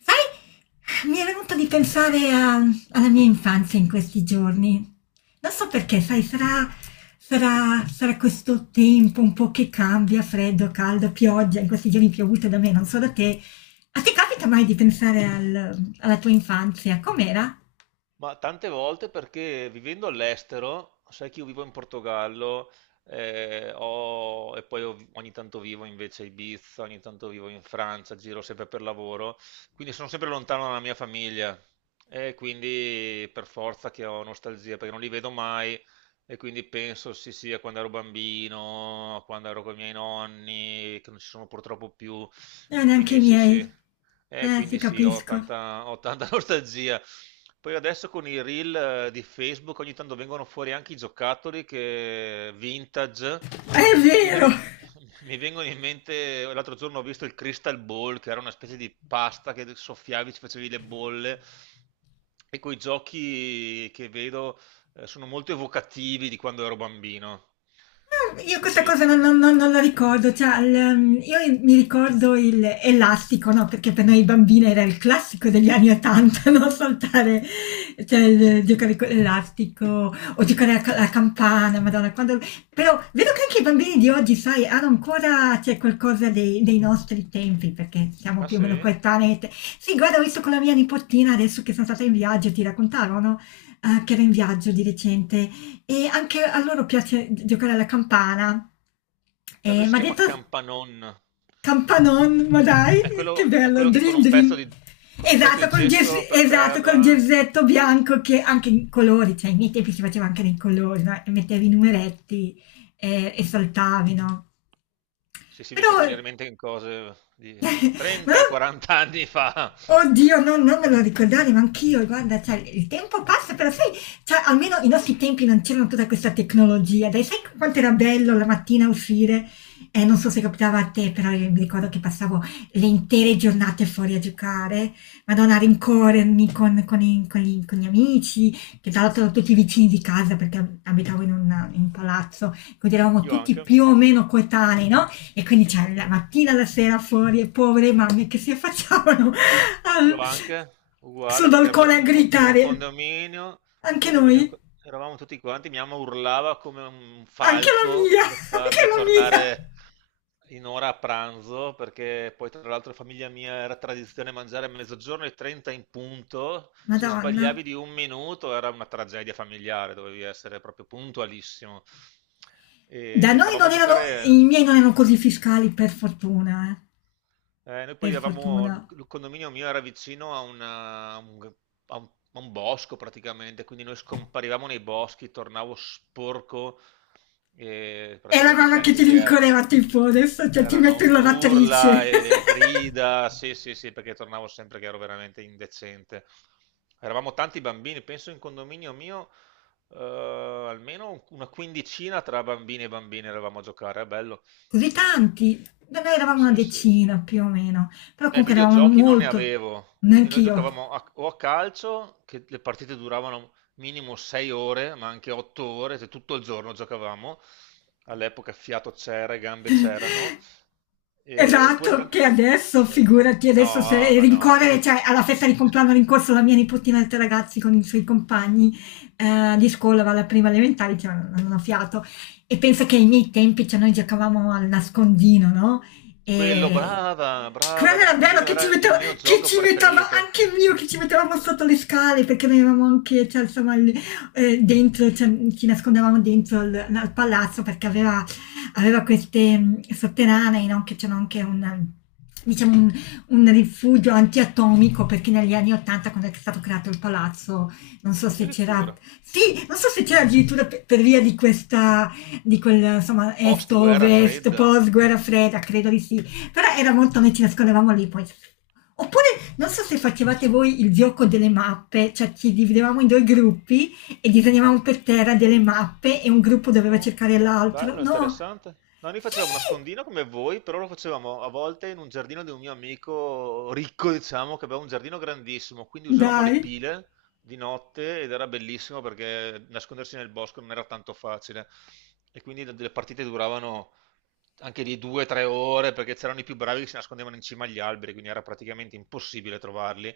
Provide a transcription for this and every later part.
Sai, mi è venuto di pensare alla mia infanzia in questi giorni. Non so perché, sai, sarà, sarà questo tempo un po' che cambia, freddo, caldo, pioggia, in questi giorni piovute da me, non so da te. A te capita mai di pensare alla tua infanzia? Com'era? Ma tante volte perché vivendo all'estero, sai che io vivo in Portogallo, ogni tanto vivo invece a Ibiza, ogni tanto vivo in Francia, giro sempre per lavoro, quindi sono sempre lontano dalla mia famiglia e quindi per forza che ho nostalgia perché non li vedo mai, e quindi penso sì sì a quando ero bambino, a quando ero con i miei nonni, che non ci sono purtroppo più, e Neanche quindi i sì sì. miei. Eh, Ti quindi sì, ho capisco. tanta, ho tanta nostalgia. Poi adesso con i reel di Facebook ogni tanto vengono fuori anche i giocattoli che vintage, È e quindi vero! mi, mi vengono in mente, l'altro giorno ho visto il Crystal Ball che era una specie di pasta che soffiavi, ci facevi le bolle, e quei giochi che vedo sono molto evocativi di quando ero bambino. Ah, io questa Quindi, cosa ci- ci- non la ricordo, cioè, io mi ricordo il elastico, no? Perché per noi bambine era il classico degli anni 80, no? Saltare, cioè, giocare con l'elastico o giocare a alla campana, madonna, quando... Però vedo che anche i bambini di oggi, sai, hanno ancora, c'è qualcosa dei nostri tempi, perché siamo ah più o sì? meno coetanei. Sì, guarda, ho visto con la mia nipotina adesso che sono stata in viaggio, ti raccontavo, no? Che era in viaggio di recente e anche a loro piace giocare alla campana. Da noi si Ma chiama detto Campanon. campanon, ma dai, che È bello, quello che con dream un pezzo dream. di, con un pezzo Esatto, di col gesso per esatto, col terra. gersetto bianco che anche in colori, cioè ai miei tempi si faceva anche nei colori, no? E mettevi i numeretti e saltavi, no? Sì, sì, mi hai Però fatto venire in mente cose di Ma- 30-40 anni fa. oddio, non me lo ricordare, ma anch'io, guarda, cioè, il tempo passa, però sai, cioè, almeno i nostri tempi non c'era tutta questa tecnologia, dai, sai quanto era bello la mattina uscire? Non so se capitava a te, però io mi ricordo che passavo le intere giornate fuori a giocare, madonna, a rincorrermi con gli amici, che tra l'altro erano tutti vicini di casa perché abitavo in un palazzo, quindi eravamo Io tutti anche. più o meno coetanei, no? E quindi c'è la mattina, la sera fuori e povere mamme che si affacciavano Io al, anche, sul uguale, perché balcone abitavo a in gridare. Un Anche condominio in noi, cui eravamo tutti quanti, mia mamma urlava come un anche la mia, falco per anche farmi la mia. tornare in ora a pranzo, perché poi tra l'altro in famiglia mia era tradizione mangiare a mezzogiorno e 30 in punto, se Madonna. sbagliavi di un minuto era una tragedia familiare, dovevi essere proprio puntualissimo. Da E noi andavamo non a erano, giocare. i miei non erano così fiscali, per fortuna, eh. Noi Per poi avevamo, fortuna. il condominio mio era vicino a, una- a un, a un- a un bosco praticamente, quindi noi scomparivamo nei boschi, tornavo sporco e È la mamma praticamente che anche ti lì erano, rincorreva tipo adesso cioè, ti metto erano in urla lavatrice. e grida, sì sì sì, perché tornavo sempre che ero veramente indecente. Eravamo tanti bambini, penso in condominio mio almeno una quindicina tra bambini e bambine eravamo a giocare, è bello. così tanti. Noi eravamo una Sì, sì, sì. decina più o meno, però Eh, comunque eravamo videogiochi non ne molto, avevo, quindi noi neanch'io, giocavamo a- o a calcio, che le partite duravano minimo 6 ore, ma anche 8 ore, se tutto il giorno giocavamo, all'epoca fiato c'era, e gambe c'erano, oppure esatto, tanti. che adesso figurati adesso No, se ma no, rincorrere adesso. cioè alla festa di compleanno ho rincorso la mia nipotina e 3 ragazzi con i suoi compagni, di scuola alla prima elementare, cioè non ho fiato. E penso che ai miei tempi, cioè noi giocavamo al nascondino, no, Quello, ehm, brava, brava, quello era bello nascondino, era il mio che gioco ci metteva preferito, anche mio, che ci mettevamo sotto le scale perché noi avevamo anche cioè insomma il dentro cioè, ci nascondevamo dentro al palazzo perché aveva aveva queste sotterranei, no? Che c'era anche un, diciamo, un rifugio antiatomico, perché negli anni 80, quando è stato creato il palazzo, non so se c'era, addirittura, sì, non so se c'era addirittura per via di questa, di quel, insomma, post guerra est-ovest, fredda. post-guerra fredda, credo di sì, però era molto, noi ci nascondevamo lì, poi oppure non so se facevate voi il gioco delle mappe, cioè ci dividevamo in due gruppi e disegnavamo per terra delle mappe e un gruppo doveva No, cercare l'altro. bello, No! interessante. No, noi Sì! facevamo nascondino come voi, però lo facevamo a volte in un giardino di un mio amico ricco, diciamo, che aveva un giardino grandissimo, quindi usavamo le Dai! pile di notte ed era bellissimo perché nascondersi nel bosco non era tanto facile. E quindi le partite duravano anche lì due o tre ore perché c'erano i più bravi che si nascondevano in cima agli alberi, quindi era praticamente impossibile trovarli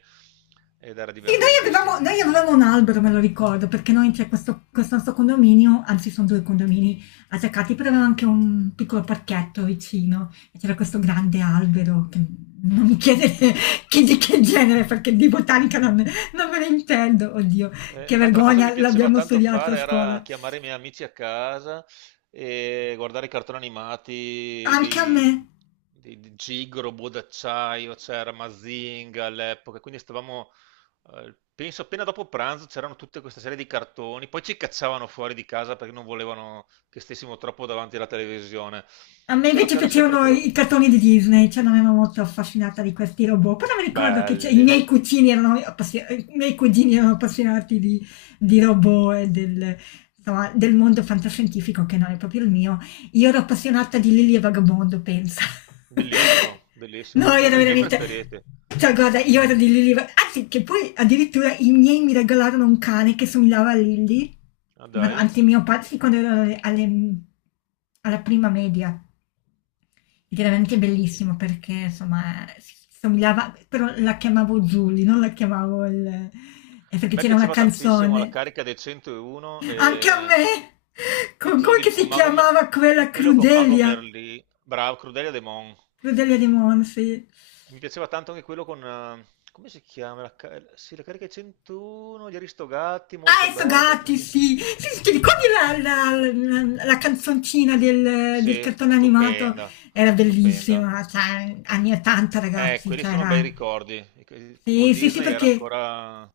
ed era Sì, divertentissimo. noi avevamo un albero, me lo ricordo, perché noi c'è questo, questo nostro condominio, anzi sono due condomini attaccati, però aveva anche un piccolo parchetto vicino e c'era questo grande albero che non mi chiedete di che Ah. genere, perché di botanica non me ne intendo, oddio, Eh, che un'altra cosa che mi vergogna, piaceva l'abbiamo tanto studiato a fare scuola. era chiamare i miei amici a casa e guardare i cartoni animati Anche a me, di Gig, Robot d'acciaio, c'era Mazinga all'epoca, quindi stavamo, penso appena dopo pranzo c'erano tutta questa serie di cartoni, poi ci cacciavano fuori di casa perché non volevano che stessimo troppo davanti alla televisione, a me però invece c'era sempre piacevano quell'ora. i cartoni di Disney, cioè non ero molto affascinata di questi robot, però mi ricordo che Belli, i miei cugini erano appassionati di robot e del, insomma, del mondo fantascientifico che non è proprio il mio. Io ero appassionata di Lily e Vagabondo, pensa. bellissimo, No, bellissimo, è io uno ero dei miei veramente... preferiti. Cioè, guarda, io ero di Lily... e anzi, che poi addirittura i miei mi regalarono un cane che somigliava a Lily. Ah, Ma no, dai. anzi, mio padre, sì, quando ero alla prima media. Ed era veramente bellissimo perché, insomma, si somigliava, però la chiamavo Julie, non la chiamavo il... A perché me c'era una piaceva tantissimo la canzone, carica dei 101 anche a me, e con quello, come che di- si con Mago, Me- chiamava e quella quello con Mago Crudelia, Merlì, bravo, Crudelia De Mon. Crudelia di Monfi. Mi piaceva tanto anche quello con, come si chiama? Sì, la carica dei 101, gli Aristogatti, molto Ah, e so bella. gatti, sì. Sì, sì, ti ricordi la, la- la canzoncina del, del Sì, cartone animato? stupenda, Era stupenda. bellissima, cioè, anni 80, Eh, ragazzi, quelli cioè, sono bei era... ricordi. Sì, Walt sì, sì, Disney era perché ancora,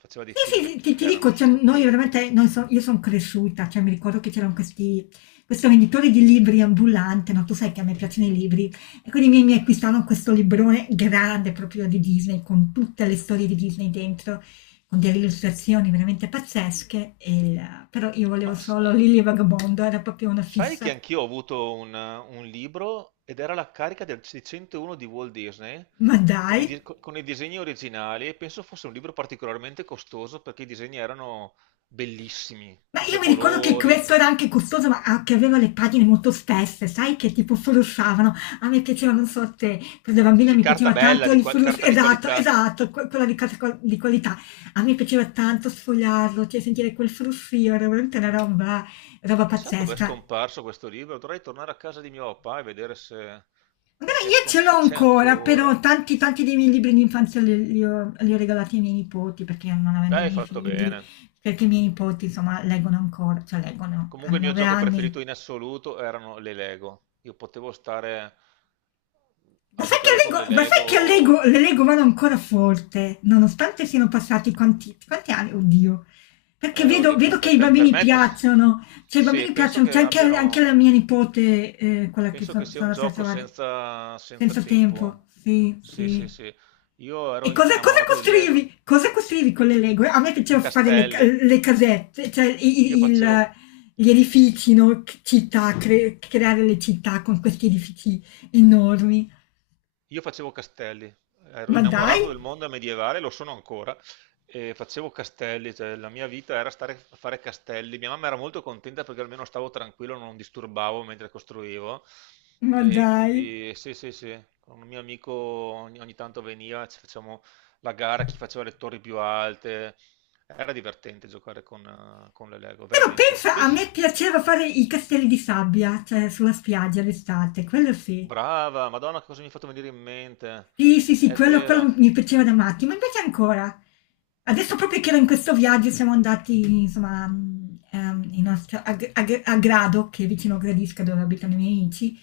faceva dei film sì, sì, sì, ti, che ti erano dico, cioè, noi stupendi. veramente, io sono cresciuta, cioè mi ricordo che c'erano questi, questo venditore di libri ambulante, no? Tu sai che a me piacciono i libri, e quindi mi acquistarono questo librone grande proprio di Disney, con tutte le storie di Disney dentro, con delle illustrazioni veramente pazzesche, e però io volevo Ma solo sai... Lily e il Vagabondo, era proprio una Sai che fissa. anch'io ho avuto un libro ed era la carica del 601 di Walt Disney Ma dai! Con i disegni originali, e penso fosse un libro particolarmente costoso perché i disegni erano bellissimi, Ma tutti io a mi ricordo che colori. questo era anche costoso, ma a che aveva le pagine molto spesse, sai, che tipo flussavano. A me piaceva, non so te, quando da bambina Sì, mi carta piaceva bella, tanto il flusso, carta di esatto, qualità. esatto, quella di, di qualità. A me piaceva tanto sfogliarlo, cioè sentire quel flussio, era veramente una roba, roba Chissà dove è pazzesca. scomparso questo libro, dovrei tornare a casa di mio papà e vedere se, Magari io ce l'ho se c'è ancora, ancora. però tanti, tanti dei miei libri di infanzia li ho regalati ai miei nipoti, perché non avendo Dai, i hai miei fatto figli, bene. perché i miei nipoti, insomma, leggono ancora, cioè leggono, hanno Comunque il mio nove gioco anni preferito in assoluto erano le Lego. Io potevo stare Ma a sai giocare che, con le l'ego, ma sai che l'ego, Lego. l'ego vado ancora forte, nonostante siano passati quanti, quanti anni? Oddio. Perché Eh, oddio, per, vedo che per- i per- per bambini me, piacciono, cioè i sì, bambini piacciono, c'è anche, anche la mia nipote, quella che penso che sia sono un andata a gioco trovare, senza, senza senza tempo, tempo. sì, Sì, sì, sì. sì. Io ero E cosa innamorato del costruivi? Lego. Cosa costruivi con le Lego? A me piaceva fare Castelli. le casette, cioè Io facevo gli edifici, no? Città, creare le città con questi edifici enormi. Io facevo castelli, ero Ma dai! innamorato del mondo medievale, lo sono ancora, e facevo castelli, cioè la mia vita era stare a fare castelli. Mia mamma era molto contenta perché almeno stavo tranquillo, non disturbavo mentre costruivo. Ma E dai! quindi sì, sì, sì, con un mio amico ogni tanto veniva, ci facciamo la gara, chi faceva le torri più alte. Era divertente giocare con le Lego, Però veramente. pensa, a Pens- me piaceva fare i castelli di sabbia, cioè sulla spiaggia l'estate, quello sì. Brava, Madonna, che cosa mi hai fatto venire in mente? Sì, sì, sì, È quello vero. quello mi piaceva da matti, ma invece ancora. Adesso proprio che ero in questo viaggio siamo andati, insomma, in una città a Grado, che è vicino a Gradisca dove abitano i miei amici,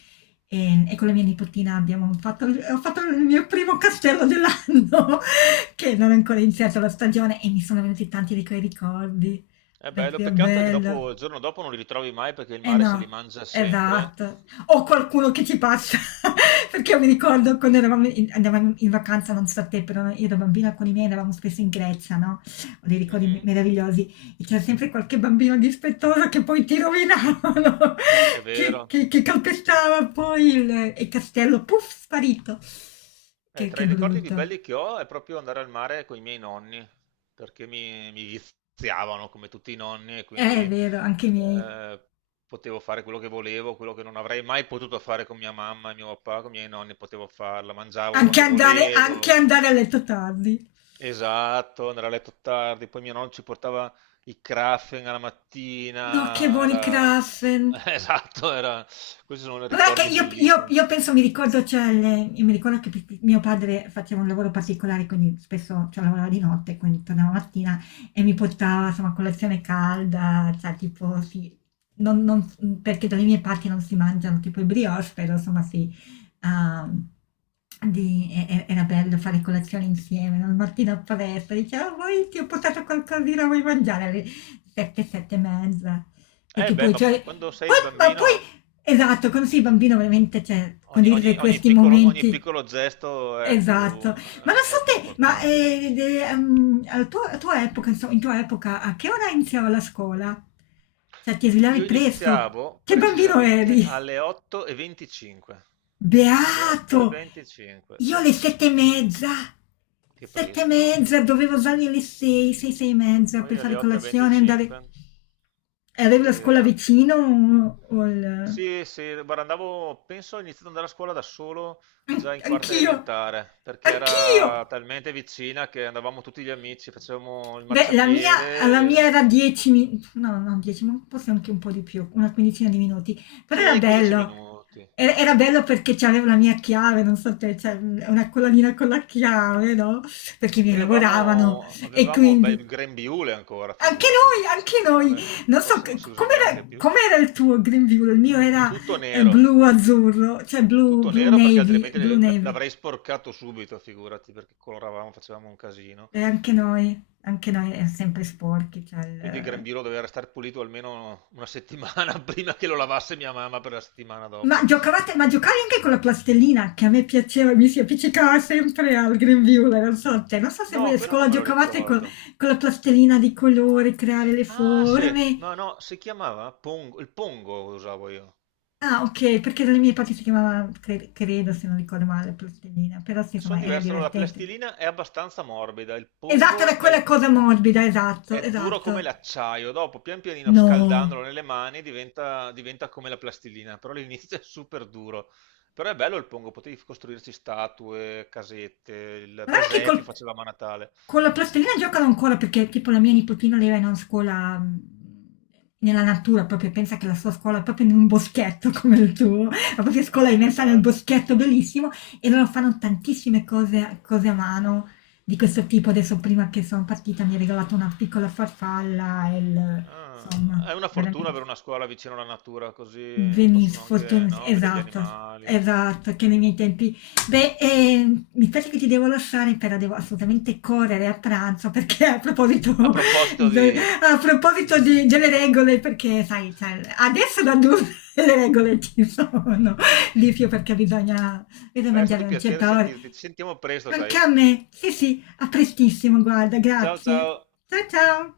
e con la mia nipotina abbiamo fatto il ho fatto il mio primo castello dell'anno, che non è ancora iniziata la stagione e mi sono venuti tanti di quei ricordi. È bello, Proprio peccato è che bello. dopo, il giorno dopo non li ritrovi mai perché il Eh mare se li no, mangia sempre. esatto. O qualcuno che ci passa, perché io mi ricordo quando andavamo in vacanza, non so a te, però io da bambina con i miei andavamo spesso in Grecia, no? Ho dei ricordi Mhm. meravigliosi e c'era sempre qualche bambino dispettoso che poi ti rovinavano, È vero. Che calpestava poi il castello, puff, sparito. Eh, tra Che i ricordi più brutto. belli che ho è proprio andare al mare con i miei nonni, perché mi viziavano come tutti i nonni e quindi È vero, anche i miei. Potevo fare quello che volevo, quello che non avrei mai potuto fare con mia mamma e mio papà, con i miei nonni potevo farla, mangiavo quando Anche volevo. andare a letto tardi. Esatto, andare a letto tardi, poi mio nonno ci portava i Krafen alla No, che mattina, buoni era, Krapfen. esatto, era, questi sono Guarda che ricordi io io bellissimi. io penso mi ricordo c'è le io mi ricordo che p p mio padre faceva un lavoro particolare, quindi spesso cioè lavorava di notte, quindi tornava la mattina e mi portava, insomma, colazione calda, cioè tipo sì, non non s mhmm, perché dalle mie parti non si mangiano tipo i brioche, però insomma sì, uhm, di era bello fare colazione insieme, no, la mattina appresso, diceva: "Ah, vuoi ti ho portato qualcosina, vuoi mangiare?" Alle 7, 7 e mezza. Eh Perché beh, poi ma poi cioè quando poi sei ma bambino poi esatto, quando sei bambino veramente, cioè, ogni, ogni- condividere ogni questi piccolo, ogni momenti piccolo gesto esatto. Ma non so è più te, ma, importante. De al tuo a tua epoca, inso in tua epoca, a che ora iniziava la scuola? Cioè, ti svegliavi Io presto? iniziavo Che bambino precisamente eri? alle 8:25. Alle Beato! 8:25, Io sì, alle 7 e mezza, che 7 e presto. mezza, dovevo alzarmi alle 6, 6, 6 e mezza per Noi fare alle colazione e 8:25. andare e E avevi la venticinque. scuola vicino o il Sì, sì, guarda, andavo, penso ho iniziato ad andare a scuola da solo già in quarta anch'io, elementare, perché anch'io. era talmente vicina che andavamo tutti gli amici, facevamo il Beh, la marciapiede. mia era 10 minuti, no, no, 10, ma forse anche un po' di più, una quindicina di minuti, però era Sì, 15 bello. minuti. Era, era bello perché c'avevo la mia chiave, non so te, cioè una collanina con la chiave, no? Perché mi Noi lavoravano avevamo, e avevamo beh, quindi il grembiule ancora, figurati, non- so, anche noi, adesso non so forse non si usa com'era, neanche più. com'era il tuo Green View, il mio era Tutto blu nero, azzurro, cioè blu, tutto blu nero perché navy, altrimenti blu navy. l'avrei sporcato subito, figurati, perché coloravamo, facevamo un casino. E anche noi è sempre sporchi, cioè Quindi il eh. grembiule doveva restare pulito almeno una settimana prima che lo lavasse mia mamma per la settimana Ma dopo. giocavate, ma giocavi anche con la plastilina che a me piaceva, mi si appiccicava sempre al grembiule, non so, cioè, non so se voi No, a quello non scuola me lo giocavate ricordo. con la plastilina di colore, creare le Ah, sì, forme. no, no, si chiamava Pongo, il Pongo usavo io. Ah, ok, perché dalle mie parti si chiamava, credo, se non ricordo male, plastilina, però sì, Sono insomma, era diverso, allora la divertente. plastilina è abbastanza morbida, il Esatto, era Pongo quella cosa morbida, esatto, è duro come esatto. l'acciaio, dopo pian pianino No. scaldandolo nelle mani diventa, diventa come la plastilina, però all'inizio è super duro. Però è bello il Pongo, potevi costruirci statue, casette, il Guarda che presepio facevamo a Natale. con la plastilina giocano ancora perché tipo la mia nipotina lei va in una scuola nella natura, proprio pensa che la sua scuola è proprio in un boschetto come il tuo, la propria scuola è Ah, che immersa nel bello. boschetto bellissimo e loro fanno tantissime cose, cose a mano di questo tipo. Adesso prima che sono partita mi ha regalato una piccola farfalla e Ah, insomma, è una fortuna veramente avere una scuola vicino alla natura, così Benis possono anche, fortun no, vedere gli esatto, animali. esatto, che nei miei tempi. Beh, mi piace che ti devo lasciare, però devo assolutamente correre a pranzo perché a proposito, A proposito de- di. a di- proposito delle regole, perché sai, cioè, adesso da adulto le regole ci sono, Lizio, perché bisogna, bisogna Beh, è stato mangiare un un piacere certo ore. sentirti. Ci sentiamo presto, Anche sai. a me, sì sì, a prestissimo, guarda, Ciao, grazie. ciao. Ciao ciao!